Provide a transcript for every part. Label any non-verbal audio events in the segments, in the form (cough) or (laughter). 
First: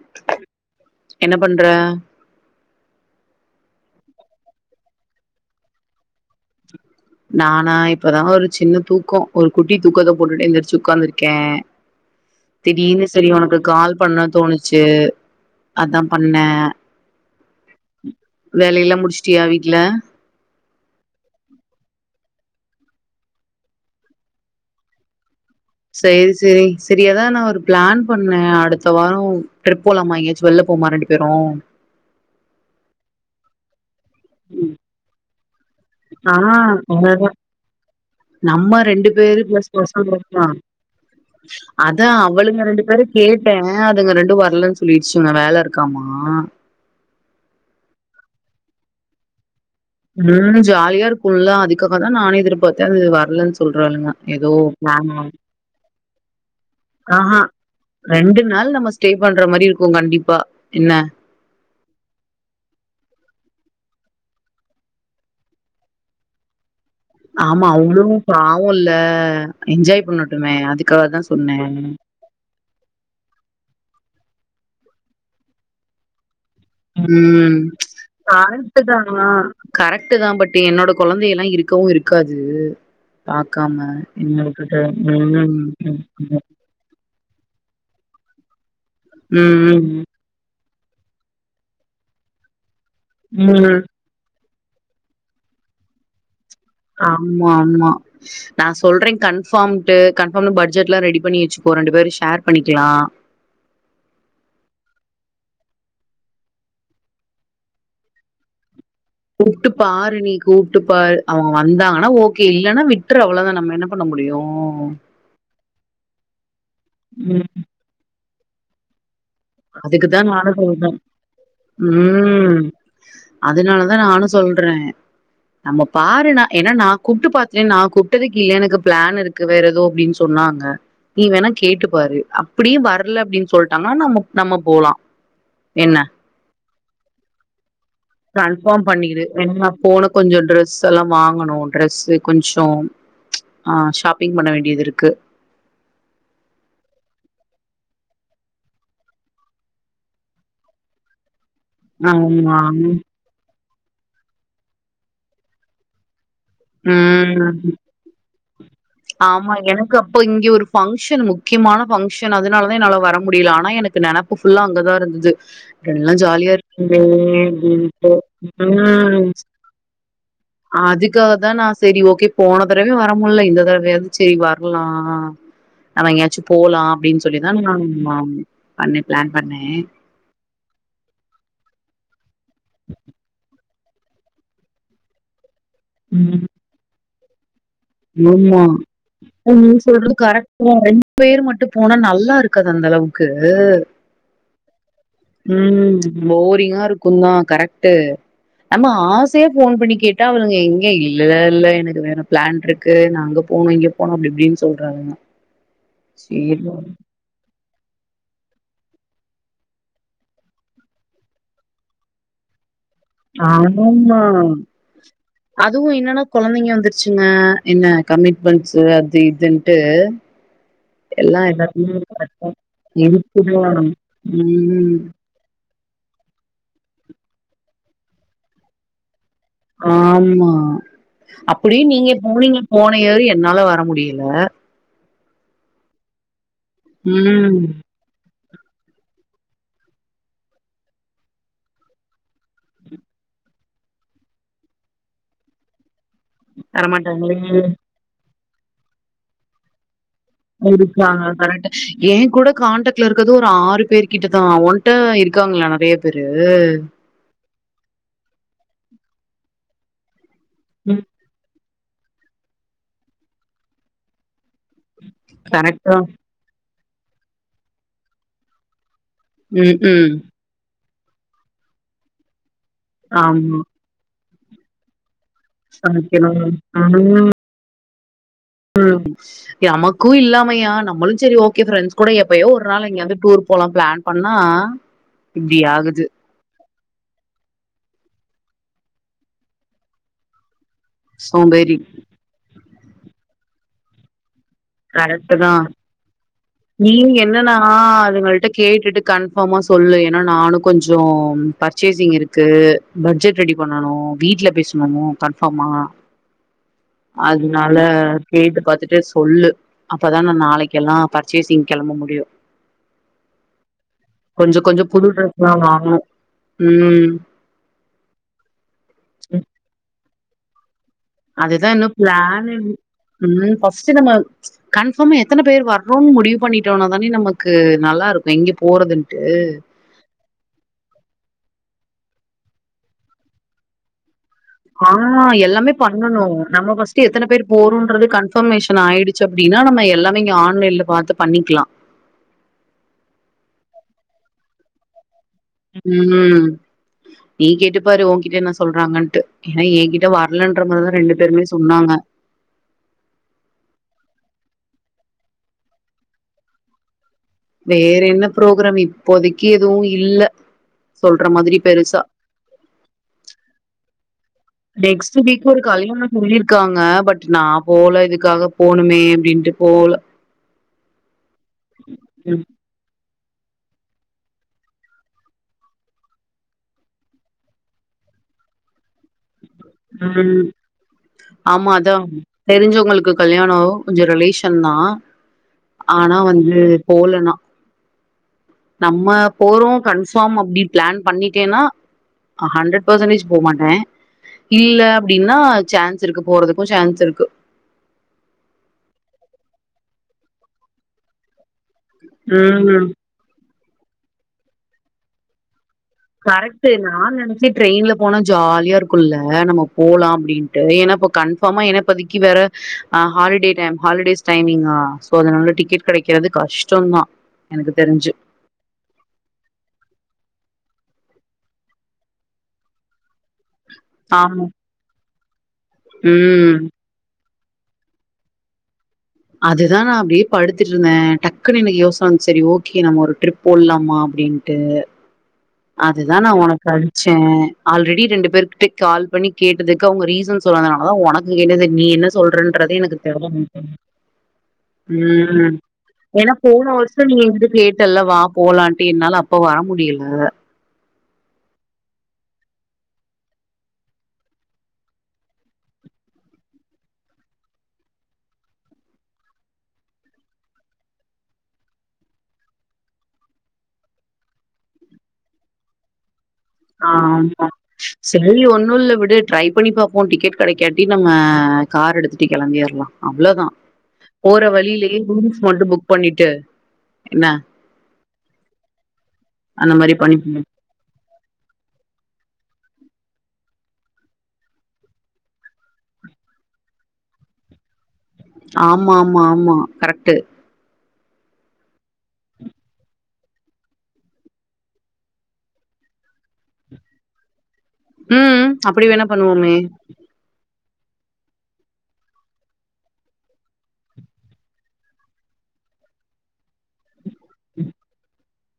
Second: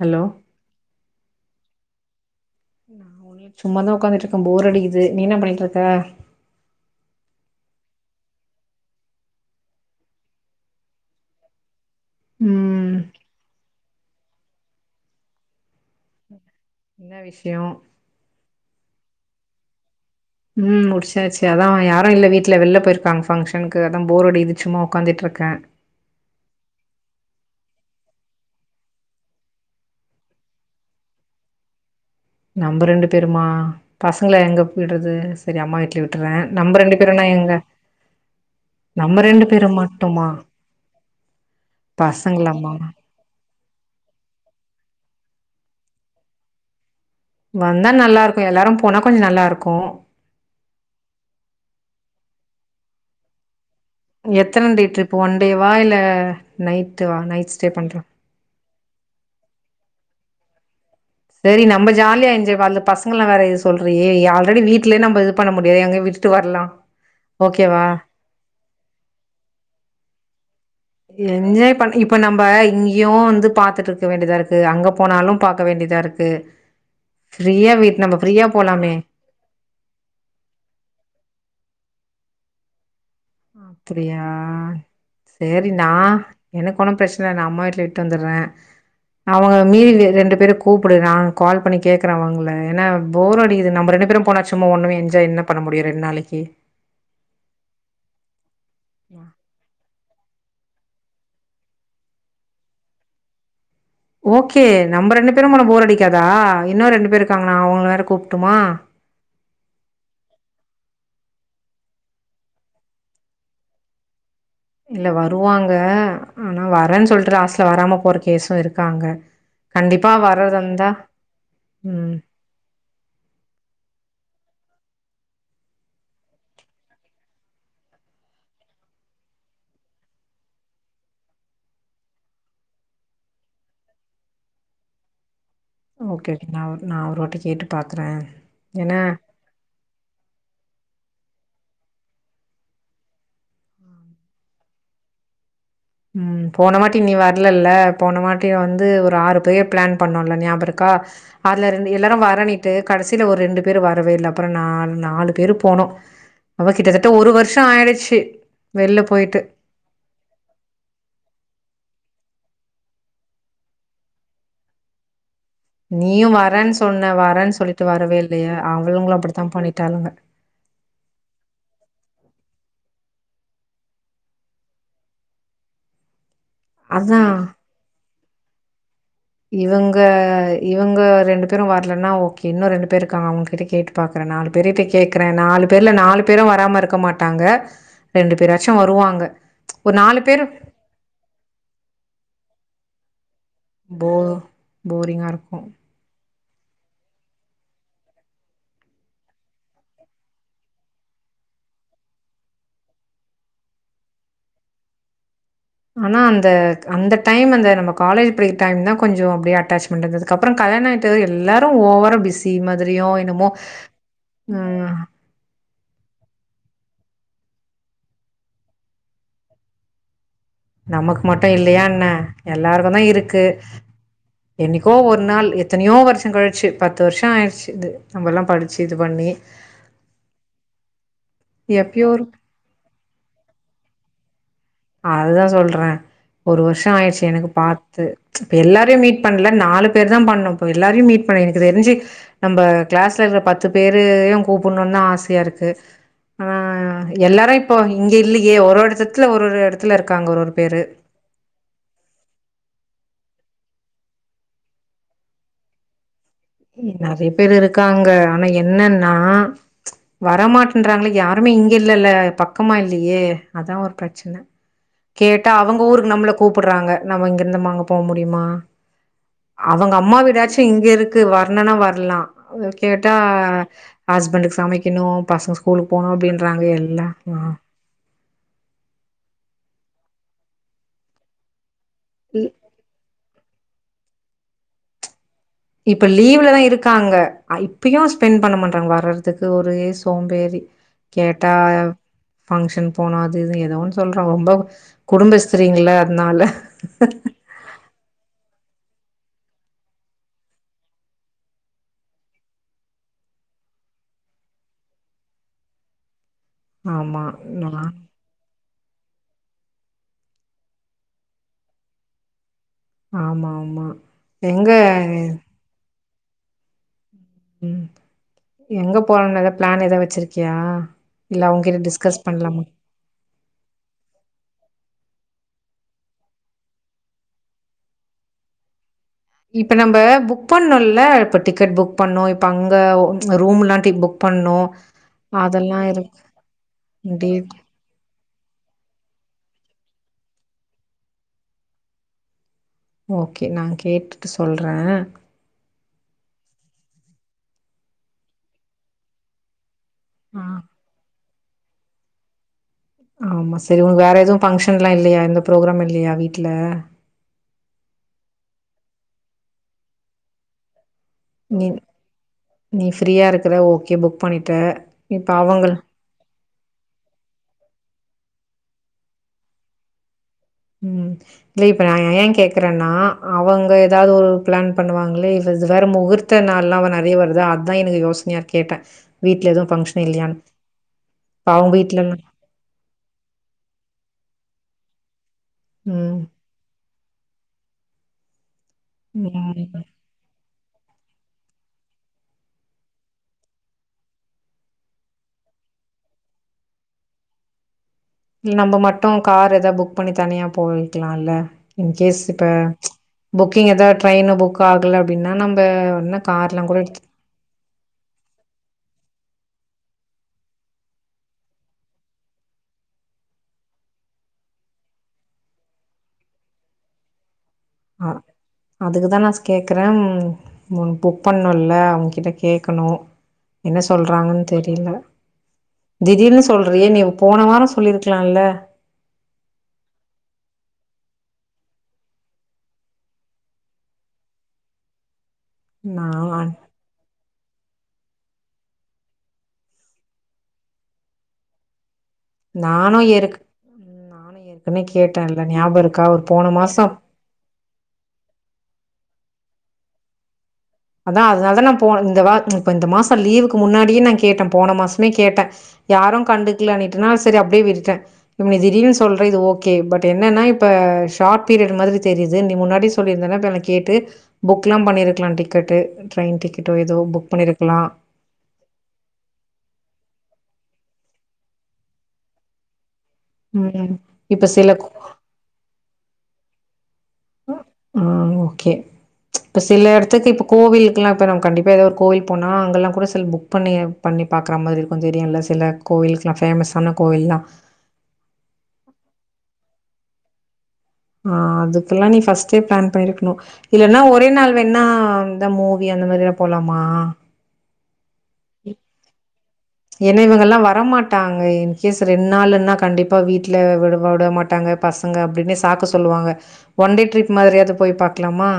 Hello என்ன பண்ற சும்மாதா உக்காந்துட்ருக்கே போர் அடிக்குது நீ என்ன பண்ணிட்ருக்க நானா இப்பதா ஒரு சின்ன தூக்கோ ஒரு குட்டி தூக்கத்த போட்டுட்டு எந்திரிச்சு உக்காந்துருக்கே ம் திடீனு சரி ஒனக்கு கால் பண்ண தோணுச்சு அதா பண்ணே என்ன விஷ்யோ வேலயெல்லா முடிச்சுட்டியா வீட்டுல ம் முடிச்சாச்சு அதா யாரு இல்ல வீட்ல வெள்ல போய்ருக்காங்க ஃபங்க்ஷனுக்கு அதா போரடிக்குது சும்மா உக்காந்துட்ருக்கே சேரி சேரி சரி ஏதா நா ஒரு பிளான் பண்ணே அடுத்த வாரம் ட்ரிப் போலாமா எங்கயாச்சு வெள்ல போமா ரெண்டு பேரும் நம்ம ரெண்டு பேருமா பசங்கள எங்கப் போய் விட்றது சரி அம்மா வீட்ல விட்டுறே ஆ நம்ம ரெண்டு பேரும்னா அவ்ளோதா எங்க நம்ம ரெண்டு பேரு பிளஸ் பசங் இருக்லா அத்தா அவ்வளுங்க பசங்களாமா ரெண்டு பேரும் கேட்டே அதுங்க ரெண்டு வர்லன்னு சொல்லிடுச்சுங்க வேல இருக்காமா வந்தா நல்லா இருக்கு எல்லாரு போனா கொஞ்ச நல்லா இருக்கு ம் ஜாலியா இருக்குல்ல அதுக்காகதா நானே எதிர்பாத்தே அது வர்லன்னு சொல்றாளுங்க ஏதோ எத்தன டே ட்ரிப் பிளானா ஒன் டேவா இல்ல நைட்டுவா ஆ அ நைட் ஸ்டே பண்ற ரெண்டு நாள் நம்ம ஸ்டே பண்ற மாரி இருக்கு கண்டிப்பா என்ன சேரி நம்ம ஜாலியா என்ஜாய் வர பசங்கலா வேற இது சொல்ரியே ஆல்ரெடி வீட்ல நம்ம இது பண்ண முடியாது எங்க விட்டுட்டு வர்லா ஆமா அவுங்களு பாவுல்ல என்ஜாய் பண்ணட்டுமே அதுக் என்ஜாய் பன் இப் இப்ப நம்ம இங்கயு வந்து பாத்துட்டு இருக்க வேண்டியதா இருக்கு அங்க போனாலு பாக்க வேண்டியதா இருக்கு ம் ஃப்ரீயா வீட் நம்ம ஃப்ரீயா போலாமே கரெட்டுதா கரெக்ட்தா பட் என்னோட கொழந்த எல்லா இருக்கவு இருக்காது பாக்காம அப்டியா என்னவிட்டுட்டு சரி நா (inaudible) எனக்கு ஒன்னு ப்ரச்சனல நா அம்மா வீட்ல விட்டு வந்துறே அவுங்க ம். மீறி ரெண்டு பேரு கூப்புடு நா கால் பண்ணி கேக்கறே அவுங்ள ஏனா போரடிக்குது ம். நம்ம ரெண்டு பேரும் போனா சும்மா ஒண்ணுமே என்ஜாய் என்ன பண்ண முடியு ரெண்டு நாளைக்கி ஆமா ஆமா நா சொல்றே கன்ஃபாம்டு கன்ஃபாம்ல பட்ஜெட்லா ரெடி பண்ணி வச்சுகோ ரெண்டு பேரு ஷேர் பண்ணிக்கலா ஓகே நம்ம ரெண்டு பேரு போனா போர் அடிக்காதா இன்னு ரெண்டு பேர் இருக்காங்கனா அவுங்க வேற கூப்ட்ருமா கூப்ட்டு பாரு நீ கூப்ட்டு பாரு அவுங்க வந்தாங்கன்னா ஓகே இல்லன்னா விட்று அவ்ளதா நம்ம என்ன பண்ண முடியு இல்ல வருவாங்க ஆனா வரன்னு சொல்லிட்டு ம் லாஸ்ல வராம போற கேசும் இருக்காங்க கண்டிப்பா அதுக்குதா நானு வர்றதா இருந்தா சொல்றே ம் அதனாலதா நானு சொல்றே நம்ம பாருனா ஏனா நா கூப்ட்டு பாத்துதென் நா கூப்ட்டதுக்கு எனக்கு பிளான் இருக் கு வேற எதோ அப்டின்னு சொன்னாங்க நீ வேணா கேட்டு பாரு அப்டியு வர்ல அப்டின்னு சொல்ட்டாங்ன்னா நம்ம நம்ம போலா என்ன ஓகே ஒகே நா நா ஒரு வாட்டி கேட்டு பாக்குறே கன்ஃபார்ம் ஏனா பண்ணிரு ஏன்னா போட கொஞ்சோ ட்ரெஸ் எல்லா வாங்கணு ட்ரெஸ்ஸூ கொஞ்சோ ச் ஆ ஷாப்பிங் பண்ண வேண்டியதுருக்கு போனவாட்டி நீ வர்லள்ள போனவாட்டி வந்து ஒரு ஆறு பேர் பிளான் பண்ணோன்ல ஞாபகோ இருக்கா அதுல ரெ எல்லாரு ஆமா வரணிட்டு கடைசியில ஒரு ரெண்டு பேரு வரவே இல்ல அப்புறோ நா நாலு பேர் போனோ அப்ப கிட்டத்தட்ட ஒரு ம் வருஷோ ஆயிடுச்சு வெள்ல போய்ட்டு ஆமா எனக்கு அப்போ இங்க ஒரு ஃபங்க்ஷன் முக்கியமான ஃபங்க்ஷன் அதனால தா என்னால வர முடியல ஆனா எனக்கு நெனப் ஃபுல்லா அங்க தா இருந்தது எல்லாம் நீயு வரேன்னு ஜாலியாருக்குங்ளே சொன்ன வரேன்னு சொல்லிட்டு அப்டின்ட்டு வரவே இல்லையே அவளுங்களு ஆ அப்படித்தா பண்ணிட்டாளுங்க ஆது இதுக்காகதா நா சேரி ஓகே போன தடவையு வர முடியல இந்த தடவையாவது செரி வர்லா நம்ம எங்கயாச்சும் போலா அதா அப்டின்னு சொல்லிதா நா பண்ணே பிளான் பண்ணே ங்க இவங்க ரெண்டு பேரும் வரலன்னா ஓகே இன்னும் ரெண்டு பேர் இருக்காங்க அவங்கிட்ட கேக்கு பாக்குறே நாலு பேர் போய் கேக்குறே நாலு பேர்ல நாலு பேரு ம் வராம இருக்க மாட்டாங்க ரெண்டு ஆமா பேராச்சு வருவாங்க நீ ஒரு சொல்றது நாலு பேரு கரெக்ட் தா ரெண்டு பேர் மட்டும் போனா நல்லா இருக் க்கது அந்தளவுக்கு போ போரிங்கா இருக்கு ம் போரிங்கா இருக்குந்தா கரெக்ட்டு நம்மோ ஆசையா ஃபோன் பண்ணி கேட்டா அவளுங்க எங்க இல்ல இல்ல எனக்கு வேற பிளான்ட்ருக்கு கு நா அங்க போணும் இங்க போனும் அப்டி இப்டின்னு சொல்றாங்க ஆனா அந்த அந்த டைம் அந்த நம்ம காலேஜ் படிக்க டைம் தா கொஞ்சோ அப்டிய அட்டாச்மெண்ட்ருந்தது அதுக்கப்புறோ கல்யாண ஆயிட்டது எல்லாரு ஓவரா பிஸ் தி மாதிரியு என்னமோ ஆமா ம் அதுவு என்னன்னா கொழந்தைங்க வந்துருச்சுங்க என்ன கமிட்மெண்ட்ஸ் அது இதுன்ட்டு நமக்கு எல்லா மட்டு இல்லையா எல்லாத்துலயு என்ன எல்லாருக்கு தா இருக்கு இருக்குதா என்னைக்கோ ம் ஒரு நாள் எத்தனையோ வருஷோ கழிச்சு பத்து வருஷோ ஆயிடுச்சு இது நம்மல்லா படிச்சு இது பண்ணி ஆமா அப்டியு எப்பயோ நீங்க ஒரு போனீங்க போன இயர் என்னால வர முடியல அதுதா சொல்றே ஒரு வருஷோ ஆயிடுச்சு எனக்கு ம் பா து எல்லாரையும் மீட் பண்ணல த்து எல்லாரையு மீட் பண்ல நாலு பேர் தா பண்ணோ இப்ப எல்லாரையு மீட் பண்ணு எனக்கு தெரிஞ்சு நம்ப கிளாஸ்ல இருக்கற பத்து பேரையு கூப்புணுன்னுதா ஆசையாருக்கு ஆ வரமாட்டாங்களே எல்லாரும் இப்போ இங்கே இல்லையே ஒரு ஒரு எடத்துல ஒரு ஒரு எடத்துல இருக்காங்க ஒருவொர் இருக்காங்க கரெக்ட் ஏ கூட கான்டெக்ட்ல இருக்கது ஒரு ஆறு பேர் கிட்டதா ஓன்ட்ட இருக்காங்களா நறைய பேரு நறைய பேரு இருக்காங்க ஆனா என்னன்னா ம் வரமாட்டேன்றாங்களே யாருமே இங்கே இல்லல்ல பக்கமா இல்லையே அதா ஒரு பிரச்சன கேட்டா அவங்க கரெக்டா ஊருக்கு நம்மள கூப்புடுறாங்க நம்ம இங்கிருந்து நம்ம அங்க போக முடியுமா ம் அவுங்க ம் அம்மா வீடாச்சு இங்கருக்கு வர்ணுனா வர்லா கேட்டா ஆமா ஹஸ்பண்டுக்கு சமைக்கணு பசங்க ஸ்கூலுக்கு போணு சமைக்கணு அப்படின்றாங்க எல்லா ஆ ம் நமக்கும் இல்லாமையா நம்மளும் சரி ஓகே ஃப்ரெண்ட்ஸ் கூட இ எப்பயோ ஒரு நாள் எங்கேயாவது டூர் போலான் பிளான் பண்ணா இப்டி ஆகுது இப்ப லீவ்ல தா இருக்காங்க அ இப்பயு ஸ்பெண்ட் பண்ண மாட்றாங்க வர்றதுக்கு ஒரே சோம்பேறி கேட்டா சோம்பேறி ஃபங்க்ஷன் போனா அது இது ஏதோன்னு சொல்ற ரொம்ப கரெக்ட்டு தா குடும்பஸ்திரீங்கள அதனால நீ என்னன்னா அதுங்கள்ட்ட கேட்டுட்டு கன்ஃபர்மா சொல்லு ஏன்னா நானு கொஞ்சோ பர்ச்சேசிங் இருக்கு பட்ஜெட் ரெடி பண்ணனு வீட்ல பேசணு கன்ஃபார்மா ஆமா நா அதுனால கேட்டு பாத்துட்டு சொல்லு அப்பதா நா நாளைக்கெல்லா பர்ச்சேசிங் கெளம்ப முடியு ஆமா ஆமா கொஞ்சோ எங்க கொஞ்சோ புது ட்ரெஸ்ல்லா வாங்குணு உம் ம் எங்க போலான் எதா பிளான் எதா வச்சிருக்கியா இல்ல அதுதா அவங்ககிட்ட இன்னு டிஸ்கஸ் பிளானு பண்லாமா அந்த மாரி ஃபஸ்ட்டு நம்ம கன்ஃபார்மா எத்தனை பேர் வர்றோன்னு முடிவு பண்ணிட்டோனா தானே நமக்கு நல்லா இருக்கும் எங்க போறதுன்ட்டு இப்ப நம்ப புக் பண்ணோல இப்போ டிக்கெட் புக் பண்ணோ இப்போ அங்க ரூமுலான்ட்டி புக் பண்ணோ ஆமா எல்லாமே அதெல்லா இருக் பண்ணணு நம்ம ஃபர்ஸ்ட் எத்தனை பேர் டேட் போறோன்றது கன் கன்ஃபர்மேஷன் ஆயிடுச்சு அப்படின்னா நம்ம எல்லாமே இங்க ஆன்லைன்ல பாத்து பண்ணிக்கலா ஓக்கே நா கேட்டுட்டு சொல்றே உம் நீ கேட்டுப்பாரு உன்கிட்ட என்ன சொல்றாங்கன்ட்டு ஏன்னா என்கிட் ஆ வரலன்ற மாறிதா ரெண்டு பேருமே சொன்னாங்க ஆமா சேரி உனக்கு வேற எதுவும் பஃங்க்ஷன் எல்லா இல்லையா எந்த ப்ரோக்ராமு இல்லையா வீட்ல வேற என்ன ப்ரோக்ராம் இப்போதைக்கு எதுவும் இல்ல சொல்ற மாதிரி நீ பெருசா நீ ஃப்ரீயா இருக்கிற ஓக்கே புக் பண்ணிட்ட டெக்ஸ்ட்டு இப்ப வீக்கு ஒரு அவங்கள் கல்யாணம் சொல்லிருக்காங்க பட் நா போல இதுக்காக போணுமே அப்டின்ட்டு போல உம் இல்ல இப்ப நா ஏ கேக் ம், இருக்கறன்னா அவங்க ஏதாவது ஒரு பிளான் பண்ணுவாங்களே இ இது வேற முகூர்த்த நாள்லா நறைய வருதா அத்தா எனக்கு யோசனையா இருக்கு கேட்டே வீட்ல எதுவு பங்க்ஷன் இல்லையான்னு ம். இப்ப ஆமா அவன் அதான். வீட்லல்லா தெரிஞ்சவங்களுக்கு கல்யாணம் கொஞ்சோ ரிலேஷன் தா ஆனா ம் வந்து போலன்னா நம்ம போறோ ம் கன் கன்பார்ம் அப்படி பிளான் பண்ணிட்டேன்னா ஹண்ட்ரட் பர்சன்டேஜ் போமாட்டே இல்ல அப்படின்னா சான்ஸ் இருக்கு போறதுக்கும் சான்ஸ் இருக்கு நம்ம மட்டும் கார் ஏதா புக் பண்ணி தனியா போய்க்கலா இல்ல இன்கேஸ் இப்ப ம். புக்கிங் ஏதாது ட்ரெயின்னு புக் ஆகல அப்படின்னா நம்ப கரெக்டு நா நெனச் இந்த ட்ரெயின்ல போனா ஜாலியா இருக்குல்ல நம்ப போலா அப்படின்ட்டு ஏன்னா இப்போ கன்ஃபார்மா என்ன இப்பதிக்கி வேற ஆ ஹாலிடே டைம் ஹாலிடேஸ் டைமிங்கா சோ அதனால டிக்கெட் கிடைக்காது கஷ்டந்தா எனக்கு தெரிஞ்சு அதுக்கு தா நா கேட்குறே முன் புக் பண்ணுல்ல அவங்ககிட்ட கேக்கணு என்ன சொல்றாங்கன்னு ஆமா தெரில திடீர்னு ம் சொல்றியே நீ போன வாரம் சொல்லியிருக்கலால்ல அதுதா நா அப்படியே படுத்துட்டு இருந்தே டக்குன்னு எனக்கு யோசனை வந்துச்சு சரி ஓக்கே நம்ம ஒரு டரிப் போட்லாமா அப்படின்ட்டு அதுதா நா உனக்கு அனுப் ச்சே ஆல்ரெடி ரெண்டு பேர்கிட்டே கால் பண்ணி கேட்டதுக்கு அவங்க ரீசன் சொன்னதுனால தா உனக்கு கேட்டது நீ என்ன சொல்றன்றத நானு எனக்கு தெர்ல ஏற்க் (unintelligible) நானு ஏற்கனவே கேட்டேன்ல உம் ஞாபகோ இருக்கா ஒரு ஏன்னா போன மாசோ வருஷோ நீ என்ட்ட கேட்டல்ல வா போலான்ட்டு என்னால அப்ப வர முடியல அத்தா அதனால தா நா போனே இந்த வா இப்ப இந்த மாசோ லீவுக்கு முன்னாடியே நா கேட்டே போன மாசமே கேட்டே யாரும் கண்டுக்கலனிட்டுனா சரி அப்படியே விட்டுட்டே இப்போ நீ திடீர்னு சொல்ற இது ஓக்கே பட் என்னன்னா இப்போ ஷார்ட் பீரியட் மாறி தெரியுது நீ முன்னாடியே சொல்லியிருந்தன்னா இப்ப எனக்கு கேட்டு புக் எல்லா பண்ணியிருக்கலா டிக்கெட்டு ட்ரெயின் டிக்கெட் ஆமா சொல்லி ஒன்னும் இல்ல விடு ட்ரை பண்ணி பாப்போ டிக்கெட் கிடைக்காட்டி நம்ம கார் எடுத்துட்டு கிளம்பிர்லா அவ்ளதா ம் போற இப்ப சில வழியிலயே ரூம்ஸ் மட்டு புக் பண்ணிட்டு என்ன அ ஆ ஓக்கே இப்ப அந்த சில மாரி இடத்துக்கு பண்ணிப்போ இப்ப கோவில் இல்லா இப்ப நம்ம கண்டிப்பா ஏதோ ஒரு கோவில் போனா அங்கல்லா கூட சில புக் பண்ணி பண்ணி பாக்ற மாறி இருக்கும் தெரியுல்ல சில கோயிலுக்கெல்லா ஃபேமஸான கோயில்லா ஆமா ஆமா ஆமா கரெக்ட்டு ஆ அதுக்கெல்லா நீ ஃபஸ்ட்டே ப்ளான் பண்ணிருக்கணு இல்லனா ஒரே நாள் வேணா இந்த மூவி அந்த மாரி எல்லா போலாமா ம் அப்டி வேணா பண்ணுவோமே ஏனா இவங்கல்லா வரமாட்டாங்க இன்கேஸ் ரெண் நாளுன்னா கண்டிப்பா வீட்ல விடு வுடமாட்டாங்க பசங்க அப்டின்னு சாக்கு சொல்லுவாங்க ஒன் டே ட்ரிப் மாதிரியாவது போயி பாக்கலாமா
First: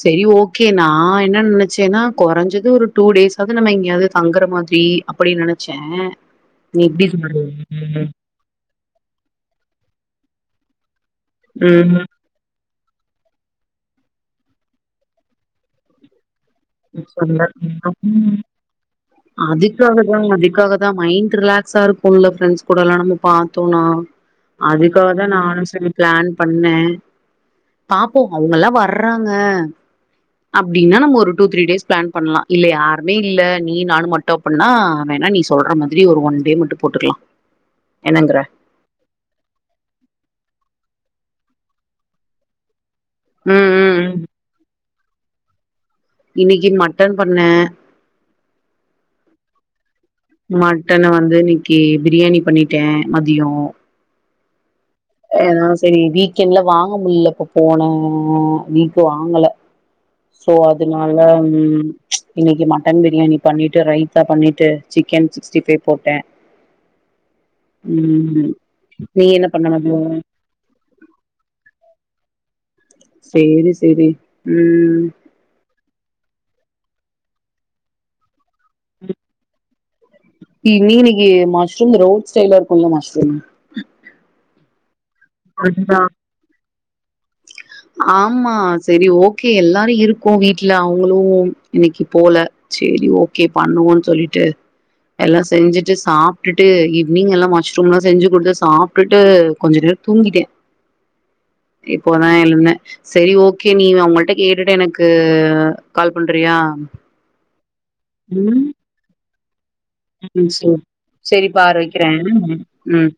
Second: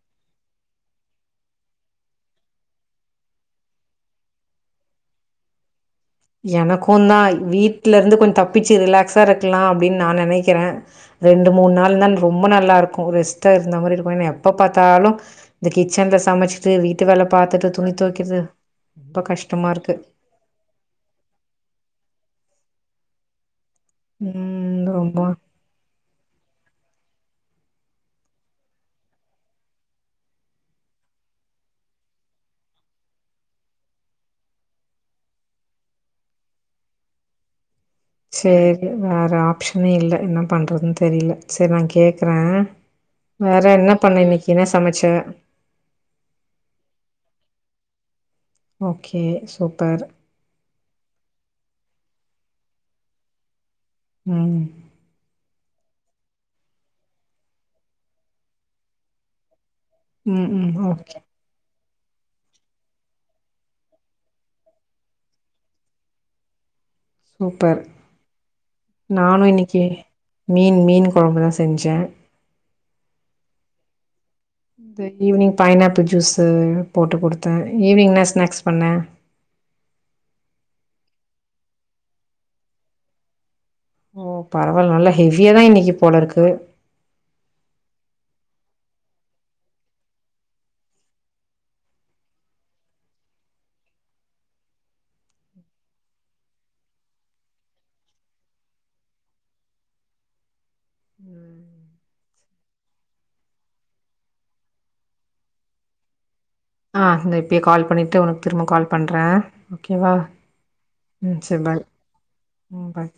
செரி ஓகே நா என்ன நெனச்சேனா கொறஞ்சது ஒரு டூ டேஸ்சாவது நம்ம எங்கேயாவது தங்குற மாதிரி அப்படி நெனச்சே நீ எனக்கும் இப்டி தா சொல்ற வீட்ல இருந்து கொஞ்ச தப்பிச்சு ரிலாக்ஸா இருக்கலா அப்டின்னு நா நெனைக்கிறே ரெண்டு மூணு ம் நாள்னா ரொம்ப நல்லாருக்கு ரெஸ்ட்டா இர்ந்த மாரி இருக்கு ஏனா எப்ப பாத்தாலு இந்த கிச்சன்ல சமச் ரொம்ப கஷ்டமா இருக்கு அதுக்காகதா அதுக்காக அதா மைண்ட் ரிலாக்ஸ்ஸா இருக்கும்ல ஃப்ரெண்ட்ஸ் கூடல்லா நம்மோ பாத்தோனா ம் அதுக்காக ரொம்ப தா நானு செரி ப்ளான் பண்ணே பாப்போ அவுங்கெல்லா வர்றாங்க அப்டினா நம்ம ஒரு டூ, த்ரீ டேஸ் ப்ளான் பண்ணலா இல்ல யாருமே இல்ல நீயு நானு மட்டு அப்பிட்னா வேணா நீ சொல்ற மாதிரி ஒரு ஒன் டே மட் டு போட்டுக்கலா என்னங்கற செரி வேற ஆப்ஷனே இல்ல என்ன பண்றதுன்னு தெரியல செரி நா கேக்குறே வேற ம் என்ன ம் ம். பண்ண இன்னைக்கு என்ன சமச்ச இன்னைக்கு மட்டன் பண்ணே ஓகே சூப்பர் மட்டன வந்து இன்னிக்கி பிரியாணி பண்ணீட்டே மதியோ ம் செரி வீக்கெண்ட்ல வாங்க முல்ல இப்ப போன வீக்கு வாங்கல ம் சோ ம் அதனால ஓகே ம் இன்னைக்கி மட்டன் பிரியாணி பண்ணீட்டு ரைத்தா பண்ணீட்டு சிக்கன் சிக்ஸ்ட்டி ஃபை போட்டே சூப்பர் ம் நீ என்ன பண்ண மதியோ மீனு மீன் கொழம்பு தா செஞ்சே சேரி செரி இந்த ஈவினிங் பைனாப்பிள் ஜூஸு போட்டு குடுத்தே ஈவினிங் என்ன ஸ்நாக்ஸ் பண்ண இன்னைக்கு மஷ்ரூம் ரோட் ஸ்டைல இருக்கும்ல மஷ்ரூம் ஓ பரவால்ல நல்லா ஹெவியா தா இன்னைக்கு அதுதா போல இருக்கு ஆமா செரி ஓகே எல்லாரு இருக்கு வீட்ல அவங்களு இன்னைக்கு போல செரி ஓகே பண்ணுவோனு சொல்லிட்டு எல்லா செஞ்சுட்டு சாப்டுட்டு ஈவி்னிங் எல்லா மஷ்ரூம் எல்லா செஞ்சு கொடுத்து சாப்டுட்டு கொஞ்ச நேரோ தூங்கிட்டே இப்போதா எழுந்தே செரி ஓகே நீ அவுங்கள்ட கேட்டுட்டு எனக்கு கால் பண்றியா ஆ இந்த இப்போயே கால் பண்ணிட்டு உனக்கு ம் திரும்பவு கால் பண்றே ஓகேவா ம் சேரி சேரி செரி பாரு பாய் வைக்கிறே ம் பாய்